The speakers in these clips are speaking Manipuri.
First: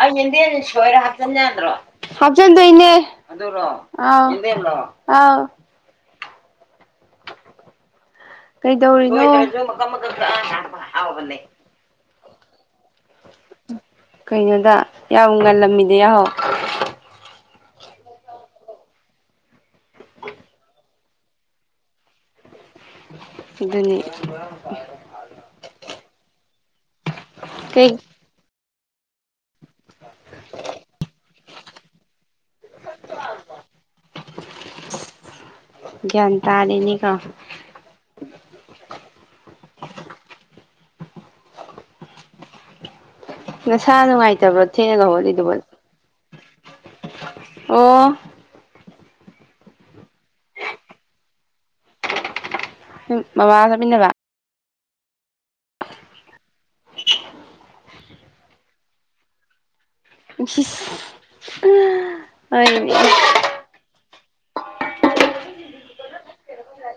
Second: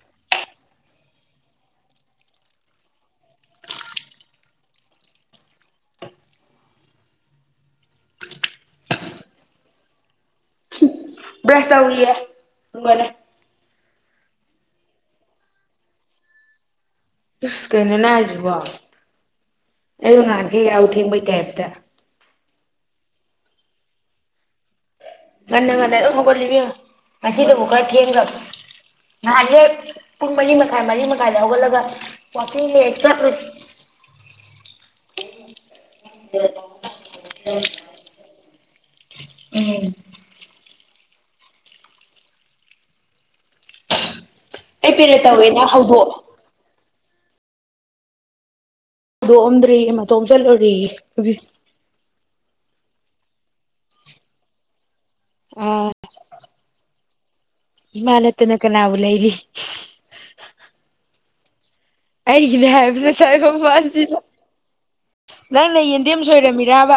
ꯑꯩ ꯌꯦꯦꯟꯗꯦꯜ ꯁꯣꯏꯔ ꯍꯥꯞꯆꯤꯟ ꯌꯥꯗ꯭ꯔꯣ ꯍꯥꯤꯟꯗꯣꯏꯅꯦ ꯀꯩꯗꯧꯔꯤꯅꯣ ꯭ꯔꯁ ꯇꯧꯔꯤꯌꯦ ꯎꯃꯅꯦ ꯀꯩꯅꯣꯗ ꯌꯥꯝ ꯉꯜꯂꯝꯃꯤꯗ ꯌꯥꯍꯧ ꯑꯁ ꯀꯩꯅꯣꯅꯦ ꯍꯥꯏꯁꯤꯕꯣ ꯑꯩꯁꯨ ꯉꯥꯟꯈꯦ ꯌꯥꯎ ꯊꯦꯡꯕꯩ ꯇꯥꯏꯞꯇ ꯑꯗꯨꯅꯤ ꯟꯟꯅꯒꯗꯒꯣꯜꯂꯤꯕꯤ ꯑꯁꯤꯁꯤ ꯂꯕꯨ ꯀ ꯀꯩ ꯊꯑꯡꯒ ꯅꯦ ꯄꯨꯡ ꯃꯔꯤ ꯃꯈꯥꯏ ꯃꯔꯤ ꯃꯈꯥꯏꯗ ꯍꯧꯒꯠꯂꯒ ꯋꯥꯋꯥꯛꯀꯤꯡ ꯆꯠꯂꯨ ꯟꯇꯥꯗꯅꯤ ꯀ ꯎꯝ ꯅꯁꯥ ꯅꯨꯡꯉꯥꯏ ꯑꯩ ꯄꯦꯔꯦ ꯇꯧꯋꯦꯅ ꯍꯧꯗꯣꯛꯑꯣ ꯑꯣ ꯑꯗꯨꯗꯣꯛꯑꯝꯗ꯭ꯔꯤ ꯃꯇꯣꯝ ꯆꯠꯂꯨꯨꯔꯔꯤ ꯕꯕꯥ ꯆꯠꯃꯤꯟꯅꯕ ꯑ ꯏꯃꯅ ꯇꯅ ꯀꯅꯎ ꯂꯩ ꯏꯂꯤ [unintelligible] ꯍꯥꯏ ꯀꯅꯦ ꯍꯣꯏ ꯍꯥꯏ ꯄ ꯆꯥꯏ ꯋꯥꯗ ꯅꯪꯅ ꯌꯦꯟꯗꯦꯝ ꯁꯣꯏꯔꯝꯃꯤꯔꯕ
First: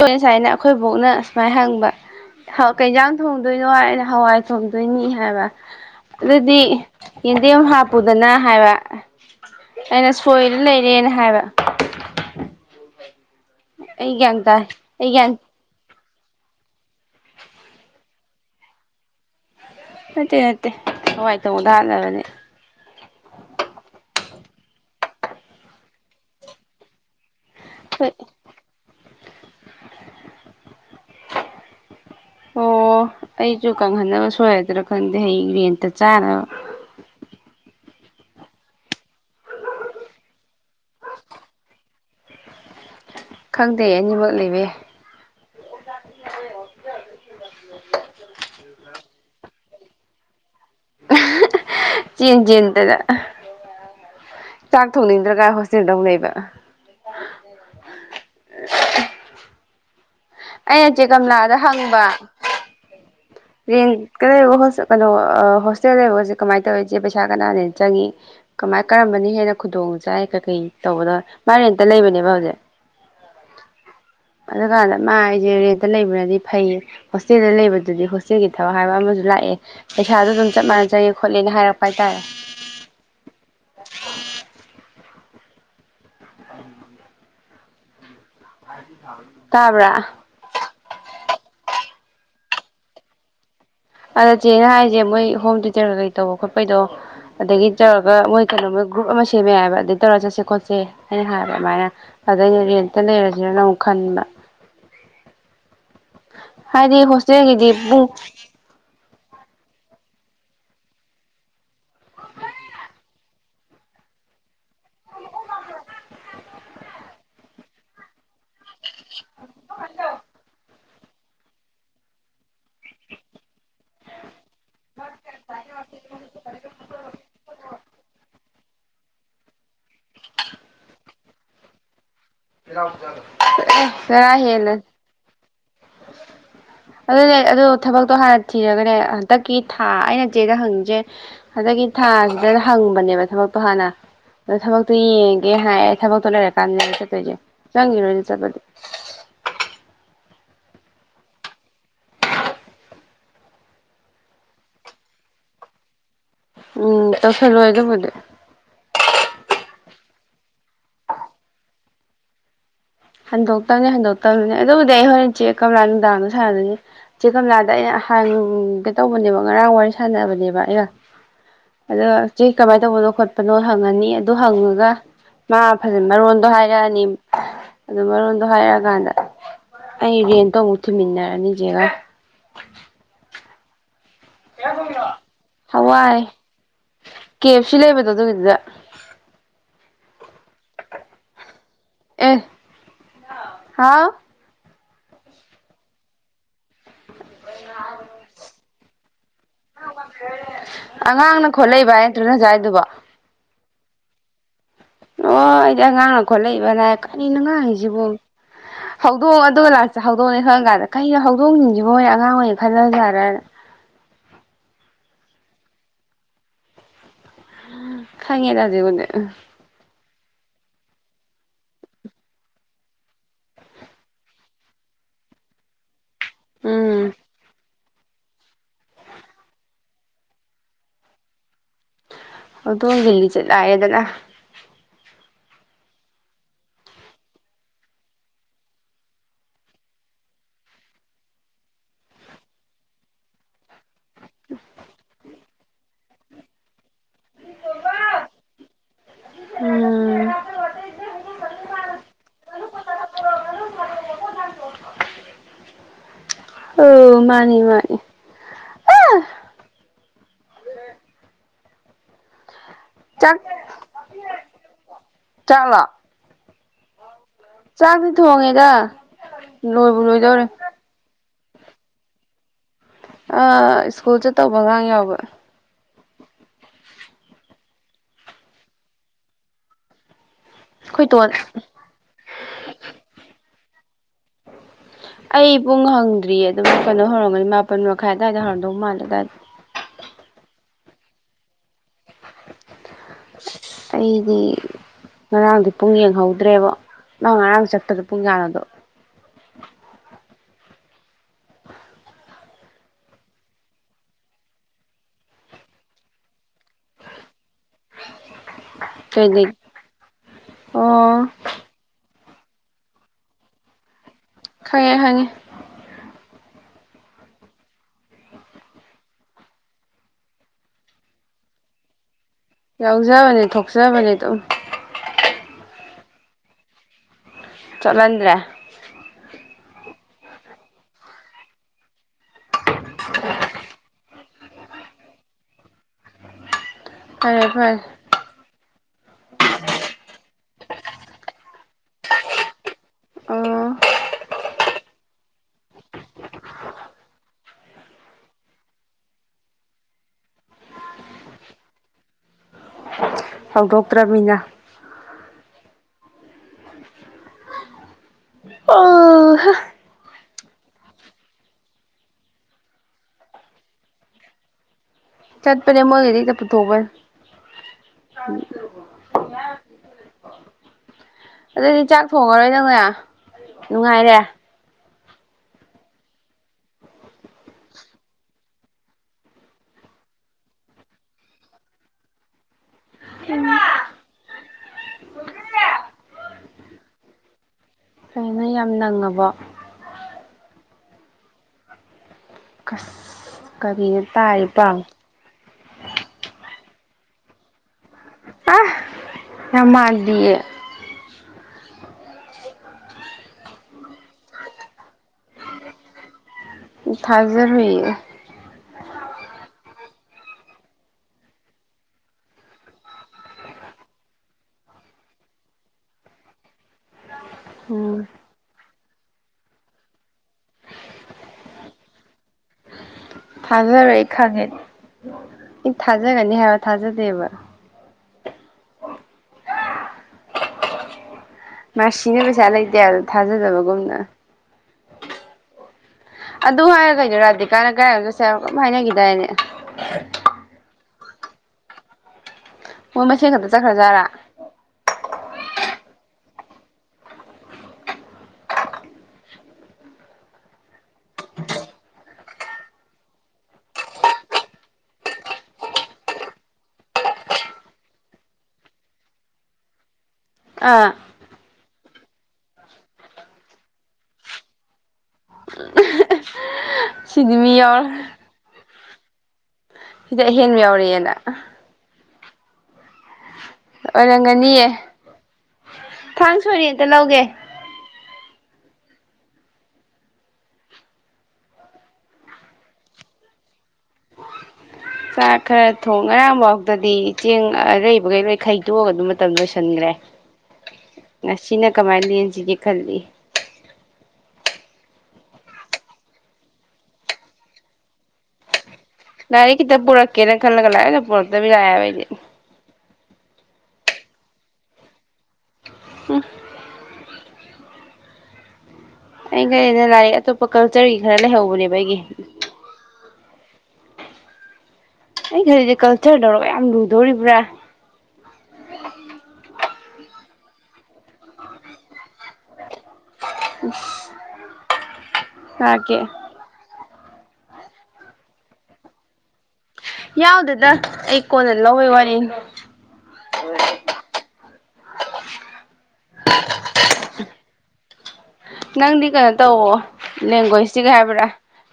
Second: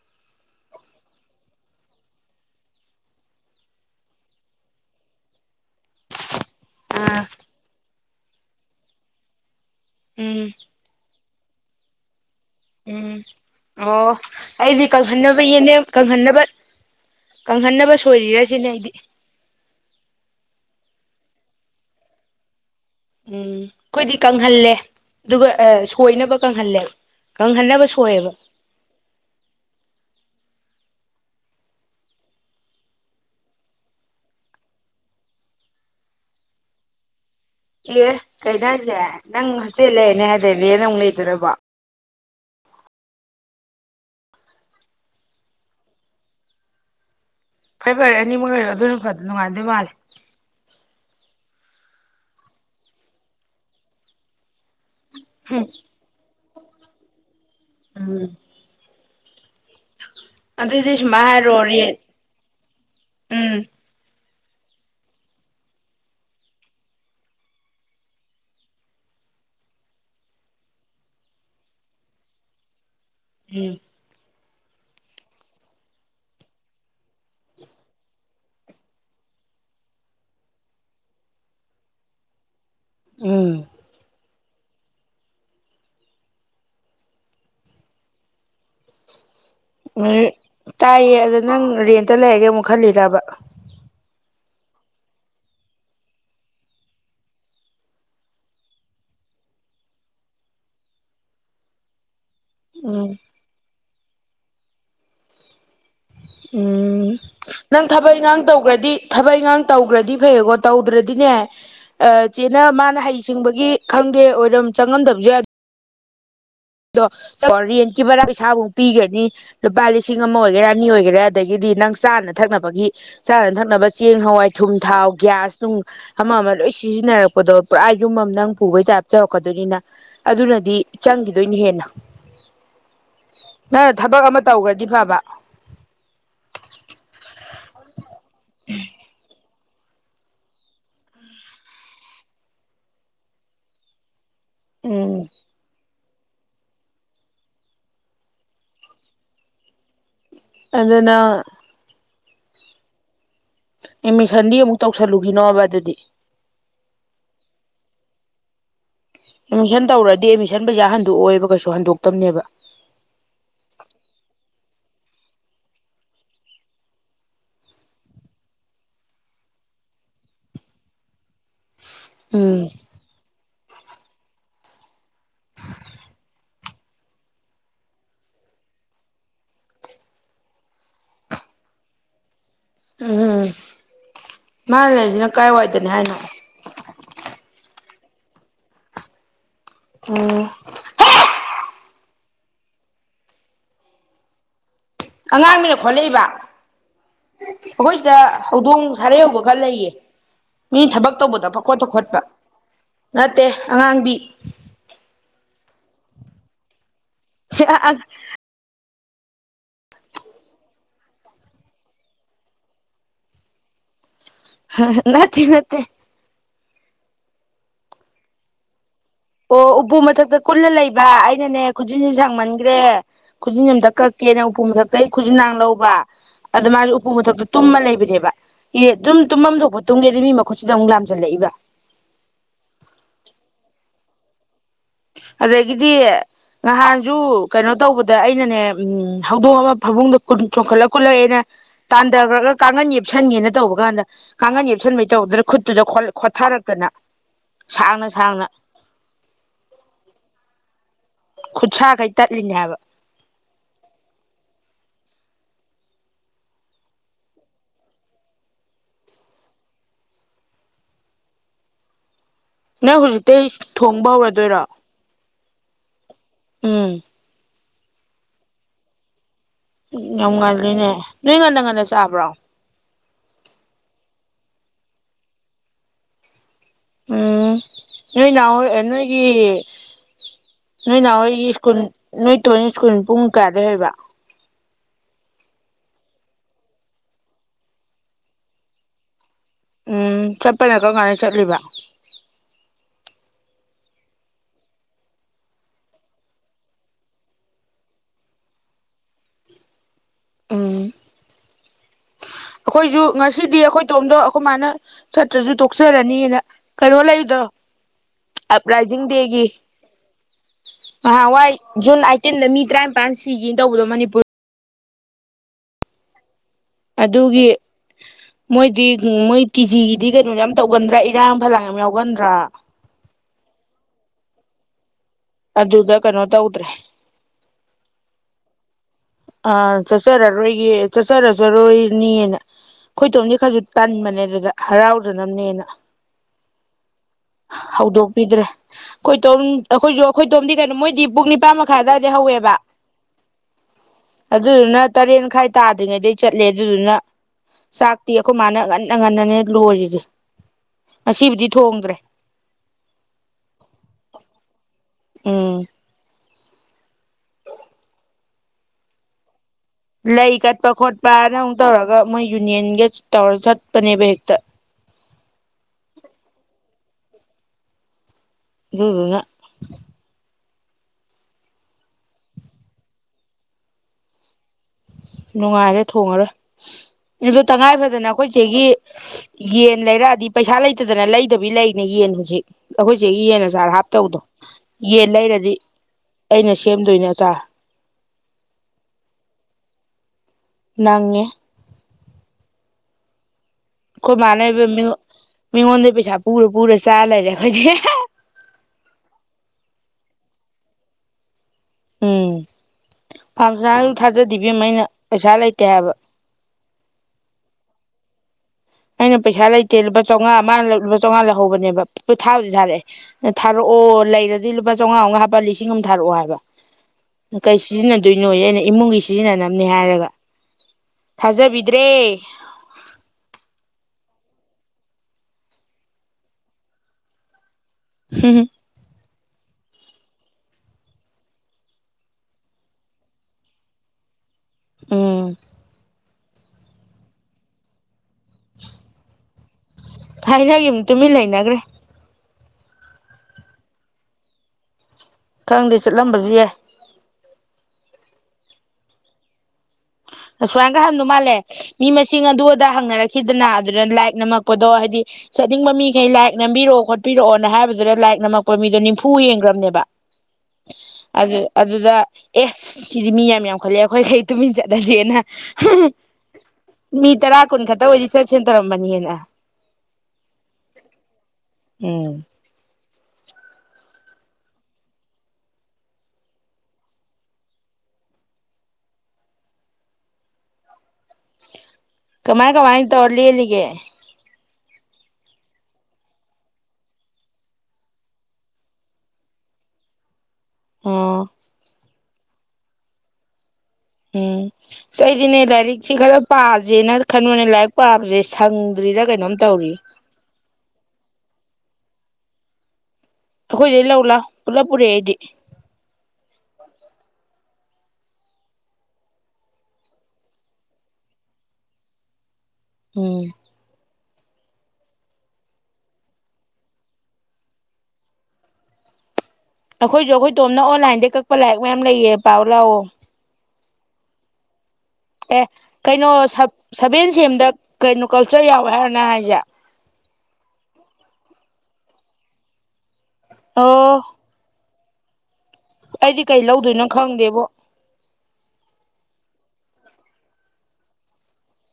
ꯣꯏ ꯉꯁꯥꯏꯅ ꯑꯩꯈꯣꯏꯕꯧꯅ ꯁꯨꯃꯥꯏꯅ ꯍꯪꯕ ꯀꯩꯖꯥꯡ ꯊꯣꯡꯗꯣꯏꯅꯣ ꯑꯩꯅ ꯍꯋꯥꯏ ꯊꯣꯡꯗꯣꯏꯅꯤ ꯍꯥꯏꯕ ꯑꯗꯨꯗꯤ ꯑꯥ ꯌꯦꯟꯗꯦꯝ ꯍꯥꯞꯄꯨꯗꯅ ꯍꯥꯏꯕ ꯑꯩꯅ ꯎꯝ ꯁꯣꯏꯔ ꯂꯩꯔꯦꯅ ꯍꯥꯏꯕ ꯎꯝ ꯑꯣ ꯑꯩ ꯒ꯭ꯌꯥꯟ ꯇꯥꯏ ꯑꯩꯗꯤ ꯀꯜ ꯑꯩ ꯒ꯭ꯌꯥꯟ ꯍꯅꯣꯕꯅꯦ ꯀꯪꯍꯟꯅꯕ ꯀꯪꯍꯟꯅꯕ ꯁꯣꯏꯔꯤꯔꯁꯤꯅꯦ ꯑꯩꯗꯤ ꯅꯠꯇꯦ ꯅꯠꯇꯦ ꯍꯋꯥꯏ ꯇꯣꯡꯗ ꯍꯥꯠꯅꯕꯅꯦ ꯎꯝ ꯑꯩꯈꯣꯏꯗꯤ ꯀꯪꯍꯜꯂꯦ ꯑꯗꯨꯒ ꯁꯣꯏꯅꯕ ꯀꯪꯍꯜꯂꯦ ꯀꯪꯍꯟꯅꯕ ꯍꯣꯏ ꯁꯣꯏꯑꯕ ꯑꯣ ꯑꯩꯁꯨ ꯀꯪꯍꯟꯅꯕ ꯁꯣꯏꯔꯗ꯭ꯔꯥ ꯈꯪꯗꯦ ꯍꯌꯦꯡ ꯔꯦꯟꯇ ꯆꯥꯅꯕ ꯑꯦ ꯀꯩꯅꯁꯦ ꯅꯪ ꯍꯣꯁꯇꯦꯜ ꯂꯩꯔꯅꯦ ꯍꯥꯏꯗꯅꯦꯦ ꯅ ꯑꯃꯨꯛ ꯂꯩꯗꯣꯏꯔꯕꯣ ꯈꯪꯗꯦ ꯑꯅꯤꯃꯛ ꯂꯩꯕ ꯐꯥꯏ ꯐꯔ ꯑꯦꯅꯤꯃꯣꯔ ꯀ ꯑꯗꯨꯅ ꯐꯅꯅꯨꯡꯉꯗ ꯃꯥ ꯆꯤꯟ ꯆꯖꯤꯗꯗ ꯆꯥꯛ ꯊꯣꯡꯅꯤꯡꯗ꯭ꯔꯒ ꯍꯨꯝ ꯍꯣꯁꯇꯦꯜ ꯇꯧꯅꯩꯕ ꯍ ꯎꯝ ꯑꯗꯨꯗꯤ ꯑꯩꯅꯆꯦ ꯁꯨꯃꯥꯏ ꯀꯝꯂꯥꯗ ꯍꯥꯏꯔꯣ ꯔꯦꯟ ꯍꯪꯕ ꯎꯝ ꯀꯩꯅꯣ ꯍꯣꯁꯇꯦꯜ ꯂꯩꯕ ꯍꯧꯖꯤꯛ ꯀꯃꯥꯏꯅ ꯇꯧꯋꯤ ꯏꯆꯦ ꯄꯩꯁꯥ ꯀꯅꯥꯅ ꯍ ꯆꯪꯉꯤ ꯀꯃꯥꯏ ꯀꯔꯝꯕꯅ ꯍꯦꯟꯅ ꯈꯨꯗꯣꯡ ꯆꯥꯏ ꯀꯩꯀꯩ ꯇꯧꯕꯅꯣ ꯃꯥ ꯔꯦꯟꯇ ꯂꯩꯕꯅꯦꯕ ꯍꯧꯖꯤꯛ ꯎꯝ ꯑꯗ ꯀꯂ ꯃꯥ ꯑꯩꯁꯦ ꯔꯦꯟꯠꯇ ꯂꯩꯕꯅꯗꯤ ꯐꯩꯌꯦ ꯍꯣꯁꯇꯦꯜꯗ ꯂꯩꯕꯗꯨꯗꯤ ꯍꯣꯁꯇꯦꯜꯒꯤ ꯊꯕꯛ ꯍꯥꯏꯕ ꯑꯃꯁꯨ ꯂꯥꯛꯑꯦ ꯄꯩꯁꯥꯗ ꯑꯗꯨꯝ ꯆꯞ ꯃꯥꯟꯅꯖꯩꯒ ꯈꯣꯠꯂꯦꯅ ꯍꯥꯏꯔꯛꯄ ꯍꯥꯏꯇꯥꯔꯦ ꯎꯝ ꯎꯝ ꯍꯥꯏꯗꯤ ꯊ ꯎ ꯇꯥꯏ ꯑ ꯅꯪ ꯔꯦꯟꯇ ꯂꯩꯔꯒꯦ ꯑꯃꯨꯛ ꯈꯜꯂꯤꯔꯕ ꯑꯗ ꯆꯦꯅ ꯍꯥꯏꯁꯦ ꯃꯣꯏ ꯍꯣꯝ ꯇ꯭ꯌꯨꯇꯔ ꯀꯩ ꯇꯧꯕ ꯈꯣꯠꯄꯩꯗꯣ ꯑꯗꯒꯤ ꯇꯧꯔꯒ ꯃꯣꯏ ꯀꯩꯅꯣꯃ ꯒ꯭ꯔꯨꯞ ꯑꯃ ꯁꯦꯝꯃꯦ ꯍꯥꯏꯕ ꯑꯗꯩ ꯇꯧꯔ ꯆꯠꯁꯦ ꯈꯣꯠꯁꯦ ꯍꯥꯏꯅ ꯍꯥꯏꯕ ꯑꯗꯨꯃꯥꯏꯅ ꯑꯗ ꯎꯝ ꯑꯦꯟꯅꯅꯦ ꯍꯥꯏꯗꯅ ꯅ ꯈꯟꯕ ꯍꯥꯏꯗꯤ ꯎꯝ ꯍꯣꯁꯇꯦꯜꯒꯤꯗꯤ ꯅꯪ ꯄꯨꯡ ꯊꯕꯛ ꯏꯉꯥꯡ ꯇꯧꯈ꯭ꯔꯗꯤ ꯊꯕꯛ ꯏꯉꯥꯡ ꯇꯧꯈ꯭ꯔꯗꯤ ꯐꯩꯌꯦꯀꯣ ꯇꯧꯗ꯭ꯔꯗꯤꯅꯦ ꯆꯦꯅ ꯃꯥꯅ ꯍꯩ ꯁꯤꯡꯕꯒꯤ ꯈꯪꯗꯦ ꯑꯣꯏꯔꯝ ꯆꯪꯉꯝꯗꯕꯁꯨ ꯌꯥ ꯑꯗꯣ ꯔꯦꯟꯀꯤ ꯔꯥ ꯄꯩꯁꯥꯕꯨꯨꯛ ꯄꯤꯒꯅꯤ ꯂꯨꯄꯥ ꯂꯤꯁꯤꯡ ꯑꯃ ꯑꯣꯏꯒꯦꯔꯥ ꯑꯅꯤ ꯑꯣꯏꯒꯦꯔꯥ ꯑꯗꯒꯤꯗꯤ ꯅꯪ ꯆꯥꯅ ꯊꯛꯅꯕꯒꯤ ꯆꯥꯅ ꯊꯛꯅꯕ ꯆꯦꯡ ꯍꯋꯥꯏ ꯊꯨꯝ ꯊꯥꯎ ꯒ꯭ꯌꯥꯁ ꯅꯨꯡ ꯑꯃ ꯑꯃ ꯂꯣꯏ ꯁꯤꯖꯤꯟꯅꯔꯛꯄꯗꯣ ꯄꯨꯔꯥ ꯌꯨꯝ ꯑꯃꯝ ꯅꯪ ꯄꯨꯕꯒꯤ ꯇꯥꯏꯞ ꯇꯧꯔꯛꯀꯗꯣꯏꯅꯤꯅ ꯑꯗꯨꯅꯗꯤ ꯆꯪ ꯑꯗꯨꯅ ꯍꯦꯟꯅ ꯅꯪꯅ ꯊꯕꯛ ꯆꯔꯥ ꯑꯃ ꯍꯦꯜꯂ ꯇꯧꯈ꯭ꯔꯗꯤ ꯐꯕ ꯑꯗꯨꯅꯦ ꯑꯗꯨ ꯊꯕꯛꯇꯣ ꯍꯥꯟꯅ ꯊꯤꯔꯒꯅꯦ ꯍꯟꯇꯛ ꯤ ꯊꯥ ꯑꯩꯅ ꯆꯦꯗ ꯍꯪꯁꯦ ꯑꯟꯛꯗꯒꯤ ꯊꯥꯁꯤꯗ ꯍꯪꯕꯅꯦꯕ ꯊꯕꯛꯄ ꯍꯥꯟꯅ ꯑꯗ ꯊꯕꯛꯇꯨ ꯎꯝ ꯌꯦꯡꯒꯦ ꯍꯥꯏꯦ ꯊꯕꯣꯂ ꯑꯦꯀꯝꯅꯤꯦ ꯆꯪ ꯏꯔꯣꯗꯤ ꯆꯄꯗꯤ ꯑꯗꯨꯅ ꯑꯦꯠꯃꯤꯁꯟꯗꯤ ꯑꯃꯨꯛ ꯇꯧꯁꯜꯂꯨꯈꯤꯅꯣꯕ ꯑꯗꯨꯗꯤ ꯎꯝ ꯑ ꯐꯂ ꯍꯥꯏꯒ ꯃ ꯑꯦꯗꯃꯤꯁꯟ ꯇꯧꯔꯗꯤ ꯑꯦꯗꯃꯤꯁꯟ ꯄꯩꯁꯥ ꯍꯟꯗꯣꯛꯑꯣꯕ ꯀꯩꯁꯨ ꯍꯟꯗꯣꯛꯇꯕꯅꯦꯕ ꯍꯟꯗꯣꯛꯇꯕꯅꯤ ꯍꯟꯗꯣꯛꯇꯕꯅꯤꯅꯦ ꯑꯗꯨꯕꯨꯗꯤ ꯑꯩ ꯍꯣꯏꯅ ꯆꯦꯛ ꯀꯪꯂꯥ ꯅꯨꯡꯗꯥꯡꯗ ꯁꯥꯟꯅꯅꯕꯅꯦ ꯆꯦꯛ ꯀꯪꯂꯥꯗ ꯑꯩꯅ ꯍꯍꯥꯡꯒꯩ ꯇꯧꯕꯅꯦꯕ ꯉꯔꯥꯡ ꯋꯥꯔꯤ ꯁꯥꯟꯅꯕꯅꯦꯕ ꯑꯩꯒ ꯑꯗꯣ ꯁꯤꯦ ꯎꯝ ꯀꯃꯥꯏꯅ ꯇꯧꯕꯅꯣ ꯈꯣꯠꯄꯅꯣ ꯂꯣꯏ ꯍꯪꯉꯅꯤ ꯑꯗꯨ ꯍꯪꯉꯒ ꯃꯥ ꯐꯖꯦ ꯃꯔꯑꯣꯗ ꯍꯥꯏ ꯕꯤꯔꯌꯥꯅꯤ ꯑꯗꯣ ꯃꯔꯣꯟꯗꯣ ꯍꯥꯏꯔꯛꯑꯀꯥꯟꯗ ꯑꯩ ꯔꯦꯟꯇꯣ ꯑꯃꯨꯛ ꯊꯤꯃꯤꯟꯅꯔꯅꯤꯁꯦꯒ ꯑꯥ ꯃꯥ ꯂꯩꯁꯤꯅ ꯀꯥꯏ ꯋꯥꯏꯗꯅꯤ ꯍꯥꯏꯅꯣ ꯁꯤꯤꯂꯕꯗ ꯑꯗꯨ ꯏꯗꯗ ꯎꯝ ꯑꯦ ꯍꯥꯎ ꯑꯉꯥꯡꯅꯤꯅ ꯈꯣꯠꯂꯛꯏꯕ ꯑꯩꯈꯣꯏ ꯁꯤꯗ ꯍꯧꯗꯣꯡ ꯍꯔꯦ ꯂꯩꯌꯦ ꯃꯤ ꯊꯕꯛ ꯑꯉꯥꯡꯅ ꯇꯧꯕꯗꯕ ꯈꯣꯠꯄ ꯈꯣꯠꯂꯛꯏꯕ ꯍꯥꯏ ꯈꯣꯠꯄ ꯅꯠꯇ꯭ꯔꯣ ꯅꯪ ꯆꯥꯏꯗꯨꯕꯣ ꯅꯠꯇꯦ ꯑꯉꯥꯡꯕꯤ ꯍ ꯑꯣ ꯑꯩꯗꯤ ꯑꯉꯥꯡꯅ ꯈꯣꯠꯂꯛꯏꯕꯅꯦ ꯀꯅꯤꯅ ꯉꯥꯏ ꯍꯥꯏꯁꯤꯕꯣ ꯍꯧꯗꯣꯡ ꯑꯗꯨꯒ ꯂꯥꯛꯁꯦ ꯍꯧꯗꯣꯡꯅꯦ ꯈꯪ ꯀꯥꯟꯗ ꯀꯩꯅꯣ ꯍꯧꯗꯣꯡꯁꯤꯡꯁꯤ ꯃꯣꯏ ꯑꯉꯥꯡꯍꯩ ꯈꯜꯂꯖꯥꯔꯅ ꯑ ꯅꯅꯥꯠꯇꯦ ꯅꯠꯇꯦ ꯎ ꯈꯪꯉꯦ ꯇꯖꯦꯒꯣꯟꯦ ꯑꯣ ꯎꯕꯨ ꯃꯊꯛ ꯀꯨꯜꯂ ꯂꯩꯕ ꯑꯩꯅꯅꯦ ꯈꯨꯖꯤꯟꯁꯦ ꯁꯥꯡꯃꯟꯈ꯭ꯔꯦ ꯈꯨꯖꯤꯟ ꯑꯝꯇ ꯀꯛꯀꯦꯅ ꯎꯄꯨ ꯃꯊꯛꯇ ꯑꯩ ꯈꯨꯖꯤꯟꯅꯥꯥꯡ ꯂꯧꯕ ꯑꯗ ꯃꯥꯒꯤ ꯎꯄꯨ ꯎꯝ ꯃꯊꯛꯇ ꯇꯨꯝꯃ ꯂꯩꯕꯅꯤ ꯕ ꯏ ꯑꯗꯨꯝ ꯇꯨꯝꯃꯝ ꯊꯣꯛꯄ ꯇꯨꯝꯒꯦ ꯑꯗꯨ ꯃꯤ ꯃꯈꯨꯠꯁꯤꯗ ꯑꯃꯨꯛ ꯂꯥꯝꯁꯤꯜꯂꯛꯏꯕ ꯑꯗ ꯜꯂꯤ ꯆꯦꯂꯑꯗꯅ ꯑꯗꯒꯤꯗꯤ ꯅꯍꯥꯟꯁꯨ ꯀꯩꯅꯣ ꯇꯧꯕꯗ ꯑꯩꯅꯅꯦ ꯎꯝ ꯍꯧꯗꯣꯡ ꯑꯃ ꯐꯃꯨꯡꯗ ꯆꯣꯡꯈꯠꯂ ꯀꯨꯠꯂ ꯑꯩꯅ ꯇꯥꯟꯊꯈ꯭ꯔꯒ ꯀꯥꯡꯒꯟ ꯌꯦꯦꯞꯁꯟꯒꯦꯅ ꯇꯧꯕ ꯀꯥꯟꯗ ꯀꯥꯡꯒꯟ ꯌꯦꯞꯁꯟꯕꯩ ꯇꯧꯗ꯭ꯔ ꯈꯨꯠꯇꯨꯗ ꯈꯣꯠꯊꯥꯔꯛꯇꯅ ꯁꯥꯡꯅ ꯁꯥꯡꯅ ꯎꯝ ꯈꯨꯠꯁꯥꯈꯩ ꯇꯠꯂꯤꯅꯦ ꯍꯥꯏꯕ ꯑꯣ ꯃꯥꯅꯤ ꯃꯥꯅꯤ ꯑ ꯅꯪ ꯍꯧꯖꯤꯛꯇꯤ ꯆꯥꯛ ꯊꯣꯡꯕ ꯍꯧꯔꯗꯣꯏꯔꯣ ꯆꯂ ꯎꯝ ꯆꯥꯛꯗꯤ ꯊꯣꯡꯉꯦꯗ ꯂꯣꯏꯕꯨ ꯂꯣꯏꯗꯧꯔꯦ ꯌꯣꯡꯉꯂꯤꯅꯦ ꯅꯏ ꯈꯟꯇ ꯈꯟ ꯆꯥꯕ꯭ꯔꯣ ꯑ ꯁ꯭ꯀꯨꯜꯁꯦ ꯇꯧꯕ ꯑꯉꯥꯡ ꯌꯥꯎꯕ ꯎꯝ ꯅꯣꯏ ꯅꯅꯥ ꯅꯣꯏꯒꯤ ꯅꯣꯏ ꯑꯩꯈꯣꯏ ꯇꯣꯟ ꯅꯍꯍꯣꯏꯒꯤ ꯁꯀꯨꯜ ꯅꯣꯏ ꯇꯨ ꯁ꯭ꯀꯨꯜ ꯄꯨꯡ ꯀꯌꯥꯗꯩ ꯍꯕ ꯑꯩ ꯄꯨꯡ ꯍꯪꯗ꯭ꯔꯤ ꯑꯗꯨꯝ ꯀꯩꯅꯣ ꯍꯧꯔꯝꯒꯅꯤ ꯃꯥꯄꯜ ꯃꯈꯥꯏ ꯑꯋꯥꯏꯗ ꯍꯧꯔꯝꯗꯧ ꯃꯥꯜꯂꯗꯥ ꯎꯝ ꯆꯠꯄꯅꯦ ꯀꯔꯝ ꯀꯥꯟꯅ ꯆꯠꯂꯤꯕ ꯑꯩꯗꯤ ꯉꯔꯥꯡꯗꯤ ꯄꯨꯡ ꯌꯦꯡꯍꯧꯗ꯭ꯔꯦꯕ ꯅꯥꯡ ꯉꯔꯥꯡ ꯆꯠꯄꯗ ꯄꯨꯡ ꯀꯌꯥꯣꯗꯣ ꯎꯝ ꯑꯩꯈꯣꯏꯁꯨ ꯉꯁꯤꯗꯤ ꯑꯩꯈꯣꯏꯇꯣꯝꯗꯣ ꯑꯩꯈꯣꯏ ꯃꯥꯅ ꯆꯠꯇ꯭ꯔꯁꯨ ꯇꯣꯛꯆꯔꯅꯤꯅ ꯀꯩꯅꯣ ꯂꯩꯔꯤꯗ꯭ꯔꯣ ꯑꯞꯔꯥꯏꯖꯤꯡ ꯀꯩ ꯗꯦꯒꯤ ꯑꯣ ꯅꯍꯥꯟꯋꯥꯏ ꯖꯨꯟ ꯇꯤꯟꯗ ꯃꯤ ꯇꯔꯥꯅꯤꯄꯥꯟ ꯁꯤꯒꯅꯤ ꯇꯧꯕꯗꯣ ꯃꯅꯤꯄꯨꯔ ꯈꯪꯉꯦ ꯈꯪꯉꯦ ꯑꯗꯨꯒꯤ ꯃꯣꯏꯗꯤ ꯃꯣꯏ ꯀꯤꯖꯤꯒꯤꯗꯤ ꯀꯩꯅꯣꯁ ꯌꯥꯝ ꯇꯧꯒꯟꯗ꯭ꯔꯥ ꯏꯔꯥꯡ ꯐꯂꯥꯡ ꯌꯥꯝ ꯌꯥꯎꯒꯟꯗ꯭ꯔꯥ ꯌꯥꯎꯖꯕꯅꯦ ꯊꯣꯛꯆꯕꯅꯦ ꯑꯗꯨꯝ ꯑꯗꯨꯗ ꯀꯩꯅꯣ ꯇꯧꯗ꯭ꯔꯦ ꯆꯠꯍꯟꯗ꯭ꯔꯦ ꯑ ꯆꯠꯆꯔꯔꯣꯏꯒ ꯆꯠꯆꯔ ꯆꯔꯣꯏꯅꯤꯅ ꯑꯩꯣꯏꯇꯣꯝꯗꯤ ꯈꯔꯁꯨ ꯇꯟꯕꯅꯦ ꯑꯗꯨꯗ ꯍꯔꯥꯎꯖꯅꯕꯅꯦꯅ ꯐꯔꯦ ꯐꯔꯦ ꯍꯧꯗꯣꯛꯄꯤꯗ꯭ꯔꯦ ꯑꯩꯈꯣꯏ ꯇꯧ ꯑꯩꯈꯣꯏꯁꯨ ꯑꯩꯈꯣꯏ ꯑꯗꯣꯝꯗꯤ ꯀꯩꯅꯣ ꯃꯣꯏꯗꯤ ꯄꯨꯡ ꯅꯤꯄꯥꯟ ꯃꯈꯥꯗꯗꯤ ꯍꯧꯋꯦꯕ ꯑꯣ ꯑꯗꯨ ꯅ ꯇꯔꯦꯟ ꯃꯈꯥꯏ ꯇꯥꯗ꯭ꯔꯤꯉꯩꯗꯩ ꯆꯠꯂꯦ ꯑꯗꯨꯗꯨꯅ ꯆꯥꯛꯇꯤ ꯑꯩꯈꯣꯏ ꯃꯥꯅ ꯉꯟꯅ ꯉꯟꯅꯅꯦ ꯂꯣꯏꯔꯤꯁꯦ ꯉꯁꯤꯕꯨꯗꯤ ꯊꯣꯡꯗ꯭ꯔꯦ ꯍꯧꯗꯣꯛꯇ꯭ꯔꯃꯤꯅ ꯎꯝ ꯑꯍ ꯂꯩ ꯀꯠꯄ ꯈꯣꯠꯄꯅ ꯑꯃꯨꯛ ꯇꯧꯔꯒ ꯃꯣꯏ ꯌꯨꯅꯤꯌꯟꯒ ꯇꯧꯔ ꯆꯠꯄꯅꯦꯕ ꯍꯦꯛꯇ ꯇꯠꯄꯅꯦ ꯃꯒꯗꯤꯇ ꯄꯨꯊꯣꯕ ꯍ ꯉ ꯑꯗꯨꯗꯤ ꯆꯥꯛ ꯊꯣꯡꯉꯔꯣꯏ ꯅꯪꯅꯦ ꯅꯨꯡꯉꯥꯏꯔꯦ ꯅꯨꯡꯉꯥꯏꯔꯦ ꯊꯣꯡꯉꯔꯣꯏ ꯑꯗꯨ ꯇꯉꯥꯏ ꯐꯗꯅ ꯑꯩꯈꯣꯏꯁꯤꯦꯒꯤ ꯌꯦꯟ ꯂꯩꯔꯛꯑꯗꯤ ꯄꯩꯁꯥ ꯂꯩꯇꯗꯅ ꯂꯩꯗꯕꯤ ꯂꯩꯅꯦ ꯌꯦꯟ ꯍꯧꯖꯤꯛ ꯑꯩꯈꯣꯏꯁꯤꯦꯒꯤ ꯌꯦꯟ ꯑꯆꯥꯔ ꯍꯥꯞꯇꯧꯗꯣ ꯌꯦꯟ ꯂꯩꯔꯗꯤ ꯑꯩꯅ ꯁꯦꯝꯗꯣꯏꯅꯦ ꯑꯆꯥꯔ ꯅꯣꯏ ꯌꯥꯝ ꯅꯪꯉꯕ ꯅꯪꯦ ꯀ ꯀꯔꯤ ꯇꯥꯏ ꯄꯥꯎ ꯃꯤ ꯑꯣꯟꯗ ꯄꯩꯁꯥ ꯄꯨꯔꯣ ꯄ ꯄꯨꯔꯥ ꯆꯥꯂꯥꯏꯔ ꯈꯣꯏ ꯑ ꯌꯥꯝ ꯃꯥꯗꯤꯑꯦ ꯎꯝ ꯐꯥꯝꯁꯤꯅꯥ ꯑꯗꯨꯝ ꯊꯥꯖꯗꯕꯤꯦꯝꯃꯩꯅ ꯄꯩꯁꯥ ꯂꯩꯇꯦ ꯍꯥꯏꯕ ꯍꯖꯔ ꯍꯌꯦ ꯑꯩꯅ ꯄꯩꯁꯥ ꯂꯩꯇꯦ ꯂꯨꯄꯥ ꯆꯥꯝꯃꯉꯥ ꯑꯃ ꯂꯨꯄꯥ ꯆꯥꯝꯃꯉꯥ ꯂꯧꯍꯧꯕꯅꯦꯕ ꯄ ꯊꯥꯕꯨꯗꯤ ꯊꯥꯔꯛꯑꯦ ꯊꯥꯔꯛꯑꯣ ꯂꯩꯔꯗꯤ ꯂꯨꯄꯥ ꯆꯥꯝꯃꯉꯥ ꯑꯃꯛ ꯍꯥꯞꯄ ꯂꯤꯁꯤꯡ ꯑꯃ ꯊꯥꯔꯛꯑꯣ ꯍꯥꯏꯕ ꯀꯩ ꯎꯝ ꯁꯤꯖꯤꯟꯅꯗꯣꯏꯅꯣ ꯑꯩꯅ ꯏꯃꯨꯡꯒꯤ ꯁꯤꯖꯤꯟꯅꯅꯕꯅꯦ ꯍꯥꯏꯔꯒ ꯊꯥꯖꯕꯤꯗ꯭ꯔꯦ ꯊꯥꯖꯔ ꯑꯩ ꯈꯥꯒꯦ ꯑꯩ ꯊꯥꯖꯒꯅꯤ ꯍꯥꯏꯕ ꯊꯥꯖꯗꯦꯕ ꯍꯝ ꯃꯁꯤꯁꯤꯅ ꯄꯩꯁꯥ ꯂꯩꯇꯦꯗ ꯊꯥꯖꯗꯕꯒꯨꯝꯅ ꯎꯝ ꯑꯗꯨ ꯍꯥꯏꯔꯒꯩꯅꯣ ꯔꯥꯙꯤꯀꯥꯅ ꯀ ꯍꯥꯏꯅꯒꯗꯑꯅꯦ ꯍꯥꯏꯥꯏꯅ ꯀꯝ ꯇꯨꯃꯤꯟ ꯂꯩꯅꯈ꯭ꯔꯦ ꯃꯣꯏ ꯃꯁꯦꯟ ꯈꯛꯇ ꯆꯠꯈ꯭ꯔꯖꯥꯠꯔ ꯈꯪꯗꯦ ꯆꯠꯂꯝꯕꯁꯨ ꯌꯥꯏ ꯑ ꯁꯨꯃꯥꯏꯅ ꯈ ꯍꯟꯗꯧ ꯃꯥꯜꯂꯦ ꯃꯤ ꯃꯁꯤꯡ ꯑꯗꯨ ꯑꯗ ꯍꯪꯅꯔꯛꯈꯤꯗꯅ ꯑꯗꯨꯅ ꯂꯥꯏꯔꯤꯛ ꯅꯝꯃꯛꯄꯗꯣ ꯍꯥꯏꯗꯤ ꯆꯠꯅꯤꯡꯕ ꯃꯤꯈꯩ ꯂꯥꯏꯔꯤꯛ ꯅꯝꯕꯤꯔꯛꯑꯣ ꯈꯣꯠꯄꯤꯔꯛꯑꯣꯅ ꯍꯥꯏꯕꯗꯨꯗ ꯂꯥꯏꯔꯤꯛ ꯅꯝꯃꯛꯄ ꯃꯤꯗꯣ ꯅꯤꯝꯐꯨ ꯌꯦꯡꯈ꯭ꯔꯕꯅꯦꯕ ꯑꯥ ꯑꯗꯨ ꯑꯗꯨꯗ ꯑꯦꯁ ꯁꯤꯗꯤ ꯃꯤ ꯌꯥꯝ ꯌꯥꯝꯈꯠꯂꯦ ꯑꯩꯈꯣꯏ ꯂꯩ ꯇꯨꯃꯤꯟ ꯆꯠ ꯗꯗꯤꯅ ꯃꯤ ꯇꯔꯥ ꯀꯨꯟ ꯈꯛꯇ ꯑꯣꯏꯗꯤ ꯆꯠ ꯁꯦꯟ ꯇꯧꯔꯝꯕꯅꯤꯅ ꯁꯤꯗꯤ ꯑꯍꯦꯟ ꯌꯥꯎꯔꯛꯑꯦꯅ ꯎꯝ ꯑꯣꯏꯔꯝꯒꯅꯤꯌꯦ ꯊꯥꯡ ꯁꯣꯏꯔꯦ ꯑꯝꯛꯇ ꯂꯧꯒꯦ ꯀꯃꯥꯏ ꯀꯃꯥꯏ ꯇꯣꯔꯂꯤ ꯌꯦꯅꯤꯒ ꯆꯥꯛ ꯈꯔ ꯊꯣꯡ ꯉꯔꯥꯡꯐꯥꯎꯗꯗꯤ ꯆꯦꯡ ꯑꯔꯩꯕꯈꯩ ꯂꯣꯏ ꯈꯩꯗꯣꯛꯑꯒ ꯑꯗꯨꯝ ꯃꯇꯝ ꯂꯣꯏꯁꯤꯟꯈ꯭ꯔꯦ ꯑꯣ ꯅꯁꯤꯅ ꯀꯃꯥꯏ ꯗꯤ ꯈꯜ ꯎꯝ ꯁꯤ ꯑꯩꯗꯤꯅꯦ ꯂꯥꯏꯔꯤꯛꯁꯦ ꯈꯔ ꯄꯥꯁꯦꯅ ꯈꯟꯕꯅꯦ ꯂꯥꯏꯔꯤꯛ ꯄꯥꯕꯁꯦ ꯁꯪ ꯂꯅꯤ ꯀꯇ ꯄꯨꯔꯛꯀ ꯔ ꯈꯟ ꯂꯒꯪꯂꯗ ꯄꯨꯔꯗ ꯂꯗꯤ ꯑꯩꯈꯣꯏꯗꯒꯤꯩ ꯂꯧꯂ ꯄꯨꯂꯞ ꯄꯨꯔꯛꯑꯦꯗꯤ ꯎ ꯑꯩ ꯀꯩꯅ ꯂꯥꯏꯔꯤꯛ ꯑꯇꯣꯞꯄ ꯀꯜꯆꯔꯒꯤ ꯈꯔ ꯂꯩꯍꯧꯕꯅꯦꯕ ꯑꯩꯒꯤ ꯎꯝ ꯑꯩ ꯈꯖꯤꯗꯤ ꯀꯜꯆꯔꯗꯧꯔꯒ ꯌꯥꯝ ꯂꯨꯗꯣꯔꯤꯕ꯭ꯔꯥ ꯑꯩꯈꯣꯏꯁꯨ ꯑꯩꯈꯣꯏ ꯇꯣꯝꯅ ꯑꯣꯟꯂꯥꯏꯟꯗꯩ ꯀꯛꯄ ꯂꯥꯏꯔꯤꯛ ꯃꯌꯥꯝ ꯂꯩꯌꯦ ꯄꯥꯎ ꯂꯥꯛꯑꯣ ꯎ ꯑꯦ ꯀꯩꯅꯣ ꯁꯚꯦꯟ ꯁꯦꯝ ꯑꯦꯝꯗ ꯀꯩꯅꯣ ꯀꯜꯆꯔ ꯌꯥꯎꯋꯦ ꯍꯥꯏꯔꯅ ꯍꯥꯏꯁꯦ ꯌꯥꯎꯗꯗ ꯑꯩ ꯀꯣꯟꯅ ꯂꯧꯋꯦ ꯋꯥꯔꯤꯅꯤ ꯑꯣ ꯑꯩꯗꯤ ꯀꯩ ꯂꯧꯗꯣꯏꯅꯣ ꯈꯪꯗꯦꯕꯣ ꯅꯪꯗꯤ ꯀꯩꯅꯣ ꯇꯧꯑꯣ ꯂꯦꯡꯒ꯭ꯣꯏꯦꯖꯁꯤꯒ ꯍꯥꯏꯕ꯭ꯔꯥ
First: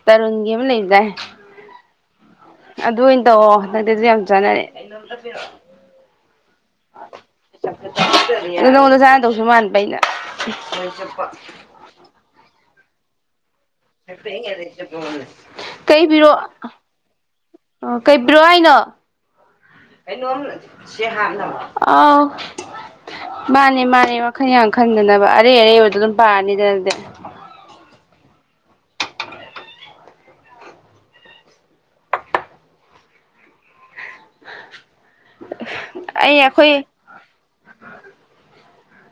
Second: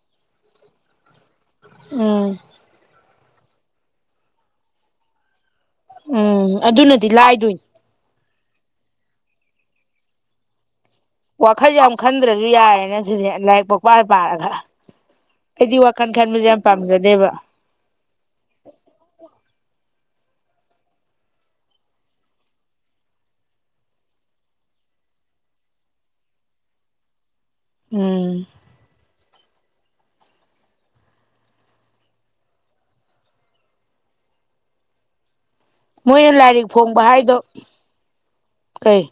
ꯇꯔꯨꯟꯒꯤ ꯑꯃ ꯂꯩꯕꯗꯏ ꯎꯝ ꯑꯗꯨ ꯑꯣꯏꯅ ꯇꯧꯔꯑꯣ ꯍꯟꯗꯛꯇꯤ ꯑꯗꯨ ꯌꯥꯝ ꯆꯥꯅꯔꯦ ꯎꯝ ꯑꯗꯨꯅꯗꯤ ꯂꯥꯏꯗꯣꯏ ꯇꯧꯁꯨ ꯃꯥꯟꯕ ꯑꯩꯅ ꯋꯥꯈꯜꯁꯨ ꯌꯥꯝ ꯈꯟꯗ꯭ꯔꯁꯨ ꯌꯥꯏ ꯂꯩ ꯑꯩꯗꯤ ꯋꯥꯈꯜ ꯀꯩꯕꯤꯔꯣ ꯈꯟꯕꯁꯦ ꯌꯥꯝ ꯄꯥꯝꯖꯗꯦꯕ ꯀꯩꯕꯤꯔꯣ ꯍꯥꯏꯅꯣ ꯩꯅ ꯑꯥꯎ ꯃꯥꯅꯦ ꯃꯥꯅꯦ ꯋꯥꯈꯜ ꯌꯥꯝ ꯈꯟꯗꯅꯕ ꯑꯔꯩ ꯑꯔꯩꯕꯗ ꯑꯗꯨꯝ ꯄꯥꯔꯅꯤꯗꯅꯗꯤ ꯎꯝ ꯃꯣꯏꯅ ꯑꯩ ꯂꯥꯏꯔꯤꯛ ꯑꯩꯈꯣꯏ ꯐꯣꯡꯕ ꯍꯥꯏꯗꯣ ꯀꯩ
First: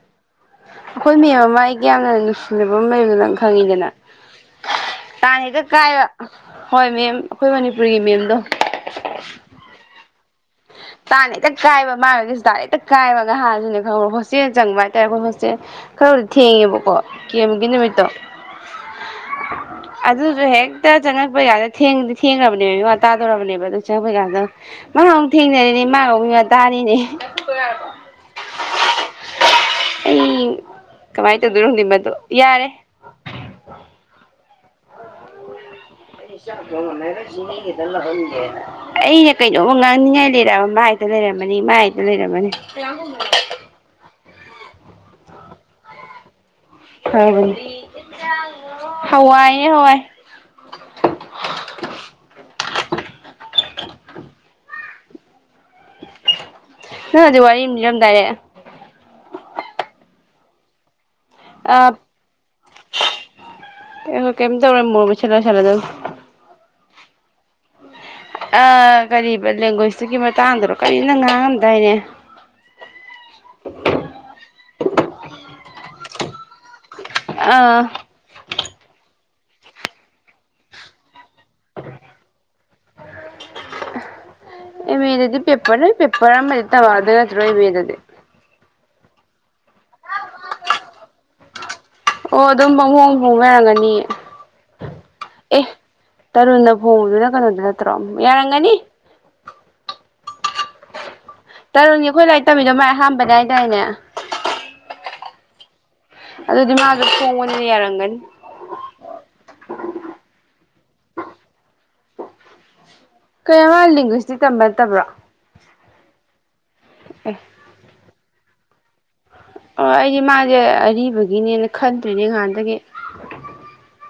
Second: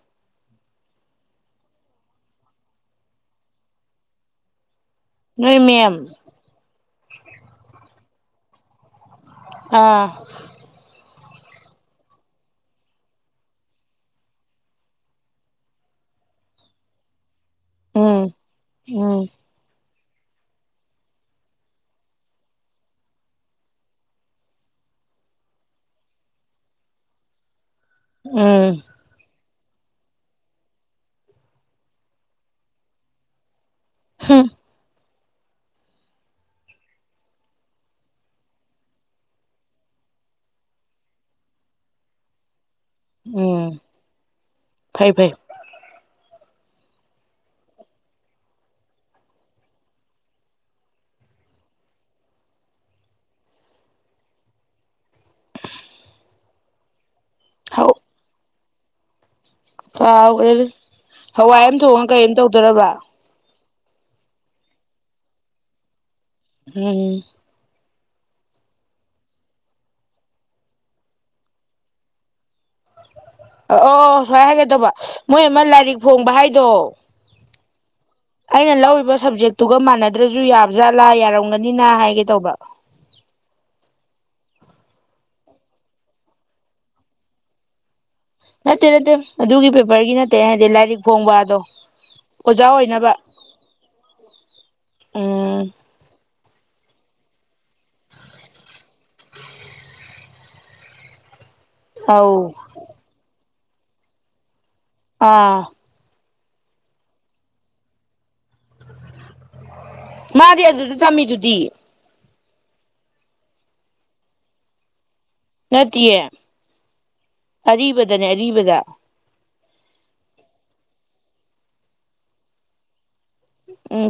ꯑꯩꯈꯣꯏ ꯃꯦꯝ ꯑꯃ ꯑꯩꯒ ꯌꯥꯝꯅ ꯅꯨꯡꯁꯤꯅꯕ ꯃꯌꯥꯝꯗ ꯅꯪ ꯈꯪꯉꯤꯗꯅ ꯅꯣꯏ ꯇꯥꯅꯤꯗ ꯀꯥꯏꯕ ꯃꯦꯝ ꯍꯣꯏ ꯃꯦꯝ ꯑꯩꯈꯣꯏ ꯃꯅꯤꯄꯨꯔꯒꯤ ꯃꯦꯝꯗꯣ ꯑꯥ ꯇꯥꯅ ꯍꯦꯛꯇ ꯀꯥꯏꯕ ꯃꯥꯉꯒꯤꯁꯨ ꯇꯥꯅ ꯍꯦꯛꯇ ꯀꯥꯏꯕ ꯉꯥꯏꯍꯥꯁꯨꯅꯦ ꯈꯪꯕꯔꯣ ꯍꯣꯁꯇꯦꯜ ꯆꯪꯕ ꯍꯥꯏꯇꯥꯔꯦ ꯑꯩꯈꯣꯏ ꯍꯣꯁꯇꯦꯜ ꯈꯔꯕꯨꯗꯤ ꯊꯦꯡꯉꯦꯕꯀꯣ ꯀꯦꯝꯒꯤ ꯅꯨꯃꯤꯠꯇ ꯎꯝ ꯎꯝ ꯑꯗꯨꯁꯨ ꯍꯦꯛꯇ ꯆꯪꯉꯛꯄ ꯌꯥꯗꯗꯤ ꯊꯦꯡꯈ꯭ꯔꯕꯅꯦꯕ ꯃꯤ ꯋꯥ ꯇꯥꯗꯧꯔꯕꯅꯦꯕ ꯑꯗꯨ ꯆꯪꯉꯛꯄ ꯀꯗ ꯃꯥ ꯊꯦꯡꯅꯔꯤꯅꯦ ꯃꯥ ꯉꯧꯕꯤ ꯋꯥ ꯇꯥꯔꯤꯅꯦ ꯎꯝ ꯑꯩ ꯀꯃꯥꯏꯅ ꯇꯧꯗꯣꯏꯅꯣ ꯍꯨꯗꯤꯡꯕꯗꯣ ꯌꯥꯔꯦ ꯍꯝ ꯑꯩꯅ ꯀꯩꯅꯣꯃ ꯉꯥꯡꯅꯤꯡꯉꯥꯏ ꯂꯩꯔꯛꯑ ꯃꯥ ꯍꯦꯛꯇ ꯂꯩꯔꯝꯃꯅꯤ ꯃꯥ ꯍꯦꯛꯇ ꯂꯩꯔꯝꯃꯅꯤ ꯎꯝ ꯐꯩ ꯐꯩ ꯍ ꯍꯋꯥ ꯍꯋꯥꯏ [unintelligible] ꯑ ꯑꯗꯨ ꯍꯧ ꯋꯥꯔꯤꯅꯤꯔꯝꯗꯥꯔꯦ ꯑꯣꯏꯒꯔ ꯍꯋꯥꯏ ꯑꯃ ꯊꯣꯡꯉꯒ ꯀꯔꯤꯝ ꯇꯧꯗꯕ ꯀ ꯇꯧꯔꯂꯁꯂꯗ ꯎꯝ ꯑ ꯀ ꯂꯦꯡꯒ꯭ꯋꯦꯁꯇꯨꯒꯤ ꯃꯇꯥꯡꯗꯨꯔꯣ ꯀꯔꯤꯅ ꯉꯥꯡꯉꯝꯗꯥꯏꯅꯦ ꯑꯣ ꯁꯥꯏ ꯍꯥꯏꯒꯦ ꯇꯕꯥ ꯃꯣꯏ ꯂꯥꯏꯔꯤꯛ ꯐꯣꯡꯕ ꯍꯥꯏꯗꯣ ꯑꯥ ꯑꯩꯅ ꯂꯧꯔꯤꯕ ꯁꯕꯖꯦꯛꯇꯨꯒ ꯃꯥꯟꯅꯗ꯭ꯔꯁꯨ ꯌꯥꯕꯖꯥꯠꯂꯥꯔꯕ ꯍꯪꯒꯅꯤꯅ ꯍꯥꯏꯒꯦ ꯇꯧꯕ ꯏꯃꯤꯗꯗꯤ ꯄꯦꯄꯔ ꯄꯦꯄꯔ ꯃ ꯇꯗ ꯌꯥ꯭ꯔꯣ ꯏꯃꯤꯗꯗꯤ ꯅꯠꯇꯦ ꯅꯠꯇꯦ ꯑꯗꯨꯒꯤ ꯄꯦꯄꯔꯒꯤ ꯅꯠꯇꯦ ꯍꯥꯏꯗꯤ ꯂꯥꯏꯔꯤꯛ ꯐꯣꯡꯕꯗꯣ ꯑꯣ ꯑꯣꯖꯥ ꯑꯗꯨꯝ ꯑꯣꯏꯅꯕ ꯄꯪꯍꯣꯡ ꯍꯣꯡꯅꯔꯝꯒꯅꯤ ꯎꯝ ꯑꯦ ꯇꯔꯨꯟꯅ ꯐꯣꯡꯕꯗꯨꯅ ꯀꯩꯅꯣꯗꯨꯅ [unintelligible] ꯇꯔꯨꯅꯤ ꯑꯩꯈꯣꯏ ꯑꯧ ꯂꯥꯏꯔꯤ ꯇꯝꯃꯤꯗꯣ ꯃ ꯑꯍꯥꯟꯕꯅꯦ ꯀꯥꯏꯅꯦ ꯑꯥ ꯑꯗꯨꯗꯤ ꯃꯥꯒ ꯐꯣꯡꯕꯅꯤꯅ ꯌꯥꯔꯝ ꯒꯅꯤ ꯃꯥꯗꯤ ꯑꯗꯨꯗ ꯇꯝꯃꯤꯗꯨꯗꯤ ꯀꯌꯥ ꯃꯥ ꯂꯤꯡꯒꯨꯢꯁ꯭ꯇꯤꯛ ꯇꯝꯕ ꯅꯠꯇꯕ꯭ꯔꯣ ꯅꯠꯇꯤꯌꯦ ꯑꯦ ꯑꯔꯤꯕꯗꯅꯦ ꯔꯤ ꯕꯗ ꯑꯣ ꯑꯩꯗꯤ ꯃꯥꯁꯦ ꯑꯔꯤꯕꯒꯤꯅꯦꯅ ꯈꯟꯂꯨꯏꯅꯦ ꯉꯍꯥꯟꯗꯒꯤ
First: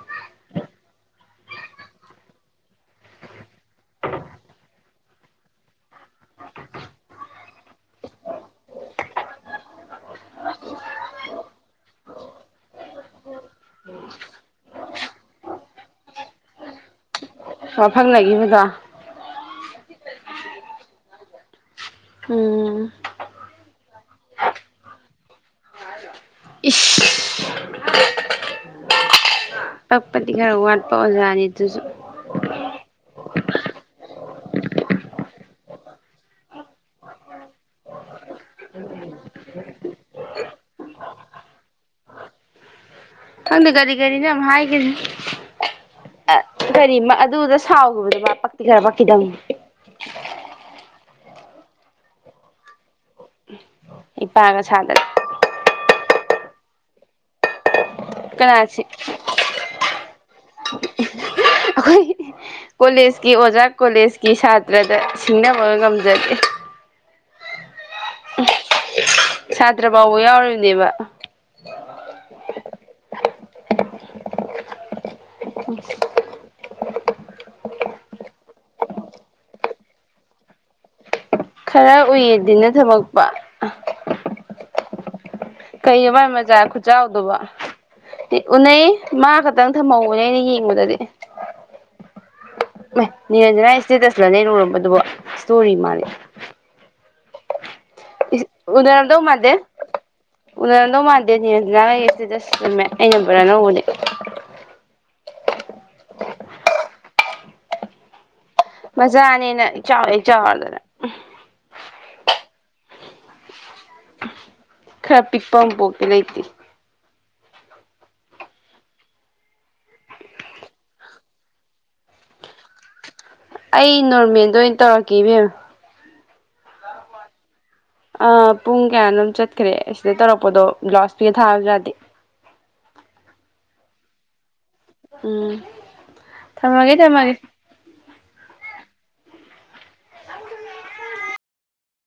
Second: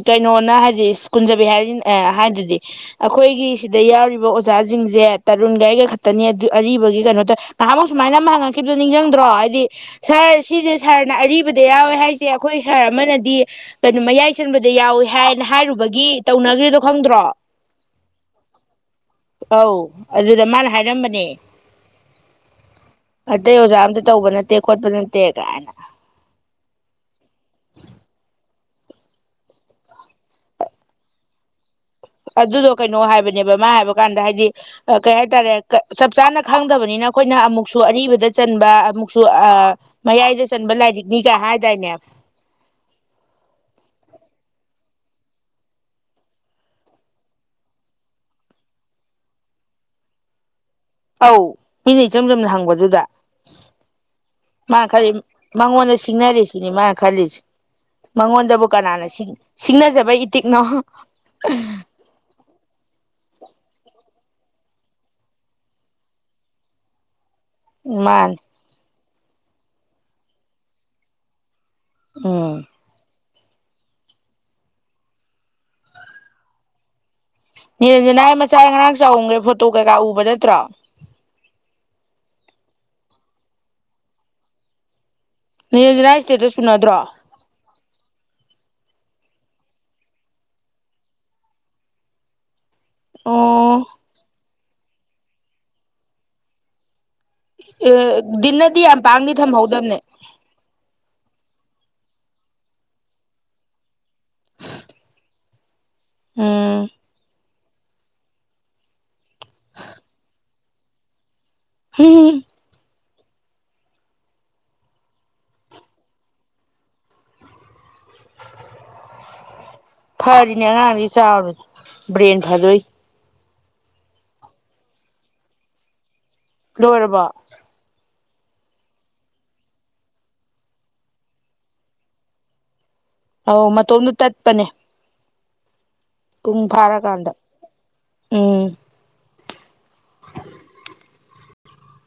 ꯀꯩꯅꯣꯅ ꯍꯥꯏꯗꯤ ꯁ ꯀꯨꯟꯖꯕꯤ ꯍꯥꯏꯔꯤ ꯍꯥꯏꯗꯨꯗꯤ ꯑꯩꯈꯣꯏꯒꯤ ꯁꯤꯗ ꯌꯥꯎꯔꯤꯕ ꯑꯣꯖꯥꯁꯤꯡꯁꯦ ꯇꯔꯨꯟꯒ ꯈꯛꯇꯅꯤ ꯑꯗꯨ ꯑꯔꯤꯕꯒꯤ ꯀꯩꯅꯣ ꯇ ꯉꯍꯥꯃꯨꯛ ꯁꯨꯃꯥꯏꯅ ꯑꯃ ꯍꯪꯉꯛꯈꯤꯕꯗꯣ ꯅꯤꯡꯁꯤꯡꯗ꯭ꯔꯣ ꯍꯥꯏꯗꯤ ꯁꯥꯔ ꯁꯤꯁꯦ ꯁꯥꯔꯅ ꯑꯔꯤꯕꯗ ꯌꯥꯎꯋꯦ ꯍꯥꯏꯁꯦ ꯑꯩꯈꯣꯏ ꯁꯥꯔ ꯑꯃꯅꯗꯤ ꯑꯗꯨ ꯃꯌꯥꯏ ꯆꯟꯕꯗ ꯌꯥꯎꯏꯤ ꯀ ꯍꯥꯏꯅ ꯍꯥꯏꯔꯨꯕꯒꯤ ꯇꯧꯅꯈ꯭ꯔꯤꯗꯣ ꯈꯪꯗ꯭ꯔꯣ ꯋꯥꯐꯪ ꯂꯩꯈꯤꯕꯗꯣ ꯑꯧ ꯑꯗꯨꯗ ꯃꯥꯅ ꯍꯥꯏꯔꯝꯕꯅꯦ ꯎꯝ ꯑꯇꯩ ꯑꯣꯖꯥ ꯑꯝꯇ ꯇꯧꯕ ꯅꯠꯇꯦ ꯈꯣꯠꯄ ꯅꯠꯇꯦ ꯇꯦ ꯀꯥꯏꯅ ꯀꯛꯄꯗꯤ ꯈꯔ ꯋꯥꯠꯄ ꯑꯣꯖꯥꯅꯤ ꯑꯗꯨꯁꯨ ꯑꯗꯨꯗꯣ ꯀꯩꯅꯣ ꯍꯥꯏꯕꯅꯦꯕ ꯃꯥ ꯍꯥꯏꯕ ꯀꯥꯟꯗ ꯍꯥꯏꯗꯤ ꯀꯩ ꯍꯥꯏꯇꯥꯔꯦ ꯆꯞ ꯆꯥꯅ ꯈꯪꯗꯕꯅꯤꯅ ꯑꯩꯈꯣꯏꯅ ꯑꯃꯨꯛꯁꯨ ꯑꯔꯤꯕꯗ ꯆꯟꯕ ꯑꯃꯨꯛꯁꯨ ꯑ ꯃꯌꯥꯏꯗ ꯆꯟꯕ ꯂꯥꯏꯔꯤꯛꯅꯤꯒ ꯍꯥꯏ ꯇꯏꯅꯦ ꯈꯪꯗꯦ ꯀꯔꯤ ꯀꯔꯤꯅ ꯌꯥꯝ ꯍꯥꯏꯒꯅꯤ ꯀꯔꯤ ꯑꯗꯨꯗ ꯁꯥꯎꯈꯤꯕꯗꯕ ꯄꯛꯇꯤ ꯈꯔ ꯄꯛꯈꯤꯗꯪ ꯑꯧ ꯃꯤꯅ ꯏꯆꯝ ꯆꯝꯅ ꯍꯪꯕꯗꯨꯗ ꯏꯄꯥꯒ ꯃꯥ ꯁꯥꯗꯅ ꯈꯔꯤ ꯃꯉ ꯃꯅꯦꯁꯤ ꯆꯁꯤꯡꯤꯡꯅꯔꯤꯁꯤꯅꯤ ꯃꯥ ꯈꯂꯤꯁ ꯃꯉꯣꯟꯗꯕꯨ ꯀꯅꯥꯁꯤ ꯀꯅꯥꯅꯁꯤꯡ ꯁꯤꯡꯅꯖꯕꯩ ꯏꯇꯤꯛꯅꯣ ꯑꯩꯈꯣꯏ ꯤ ꯁꯥꯇ꯭ꯔꯗ ꯁꯤꯡꯅꯕ ꯉꯝꯖꯗꯦ ꯃꯥ ꯁꯥꯇ꯭ꯔ ꯐꯥꯎꯕ ꯌꯥꯎꯔꯤꯕꯅꯦꯕ ꯑꯣ ꯌꯦꯟꯁꯤꯅ ꯑꯩ ꯃꯆꯥ ꯉꯔꯥꯡ ꯆꯍꯝꯒꯦ ꯐꯣꯇꯣ ꯀꯩꯀꯥ ꯎꯕ ꯅꯠꯇ꯭ꯔꯥ ꯈꯔ ꯎꯏꯌꯦꯗꯤꯅ ꯊꯕꯛꯄ ꯅꯤꯔꯟꯖꯅꯥ ꯀꯩꯃꯥꯏ ꯃꯆꯥ ꯏꯁꯇꯦꯇꯁ ꯎꯅꯗ꯭ꯔꯣ ꯈꯨꯆꯥꯎꯗꯕ ꯎꯅꯩ ꯃꯥ ꯈꯛꯇꯪ ꯊꯝꯍꯧꯕꯅꯦ ꯑꯩꯅ ꯌꯦꯡꯕꯗꯗꯤ ꯖꯅ ꯑꯣ ꯏꯁꯇꯦꯇꯁ ꯂꯅꯦꯔꯝꯕ ꯁꯇꯣꯔꯤ ꯃꯥꯦ ꯑ ꯎꯅꯔꯝꯗꯣꯧ ꯃꯥꯗꯦ ꯎꯅꯔꯝꯗꯣ ꯃꯥꯗꯦ ꯑꯗꯨꯅꯦ ꯂꯒꯦꯁꯤ ꯆꯃꯦ ꯑꯩꯅ ꯕꯣꯔꯥ ꯅꯧꯕꯅꯦ ꯑ ꯃꯖꯥ ꯑꯅꯤꯅ ꯆ ꯆꯥꯗꯅ ꯍꯝ ꯈꯔ ꯄꯤꯛ ꯄꯝꯄꯣꯛꯀ ꯂꯩꯇ ꯐꯔꯤꯅꯦꯉ ꯆꯥ ꯕ꯭ꯔꯦꯟ ꯐꯗꯏ ꯑꯩ ꯅꯣꯔꯃꯦꯜꯗ ꯑꯣꯏꯅ ꯇꯧꯔꯛꯀꯦꯕꯦꯝ ꯂꯣꯏꯔꯕꯣ ꯑ ꯄꯨꯡ ꯀꯌꯥꯅꯣꯝ ꯆꯠꯈ꯭ꯔꯦ ꯑꯁꯤꯗ ꯇꯧꯔꯛꯄꯗꯣ ꯒ꯭ꯂꯣꯁ ꯄꯤꯒ ꯊꯥꯕꯖꯥꯗꯦ ꯑꯧ ꯃꯇꯣꯝꯗꯨ ꯇꯠꯄꯅꯦ ꯎꯝ ꯄꯨꯡ ꯊꯝꯃꯒꯦ ꯐꯥꯔꯀꯥꯟꯗ ꯊꯝꯃꯒꯦ ꯎꯝ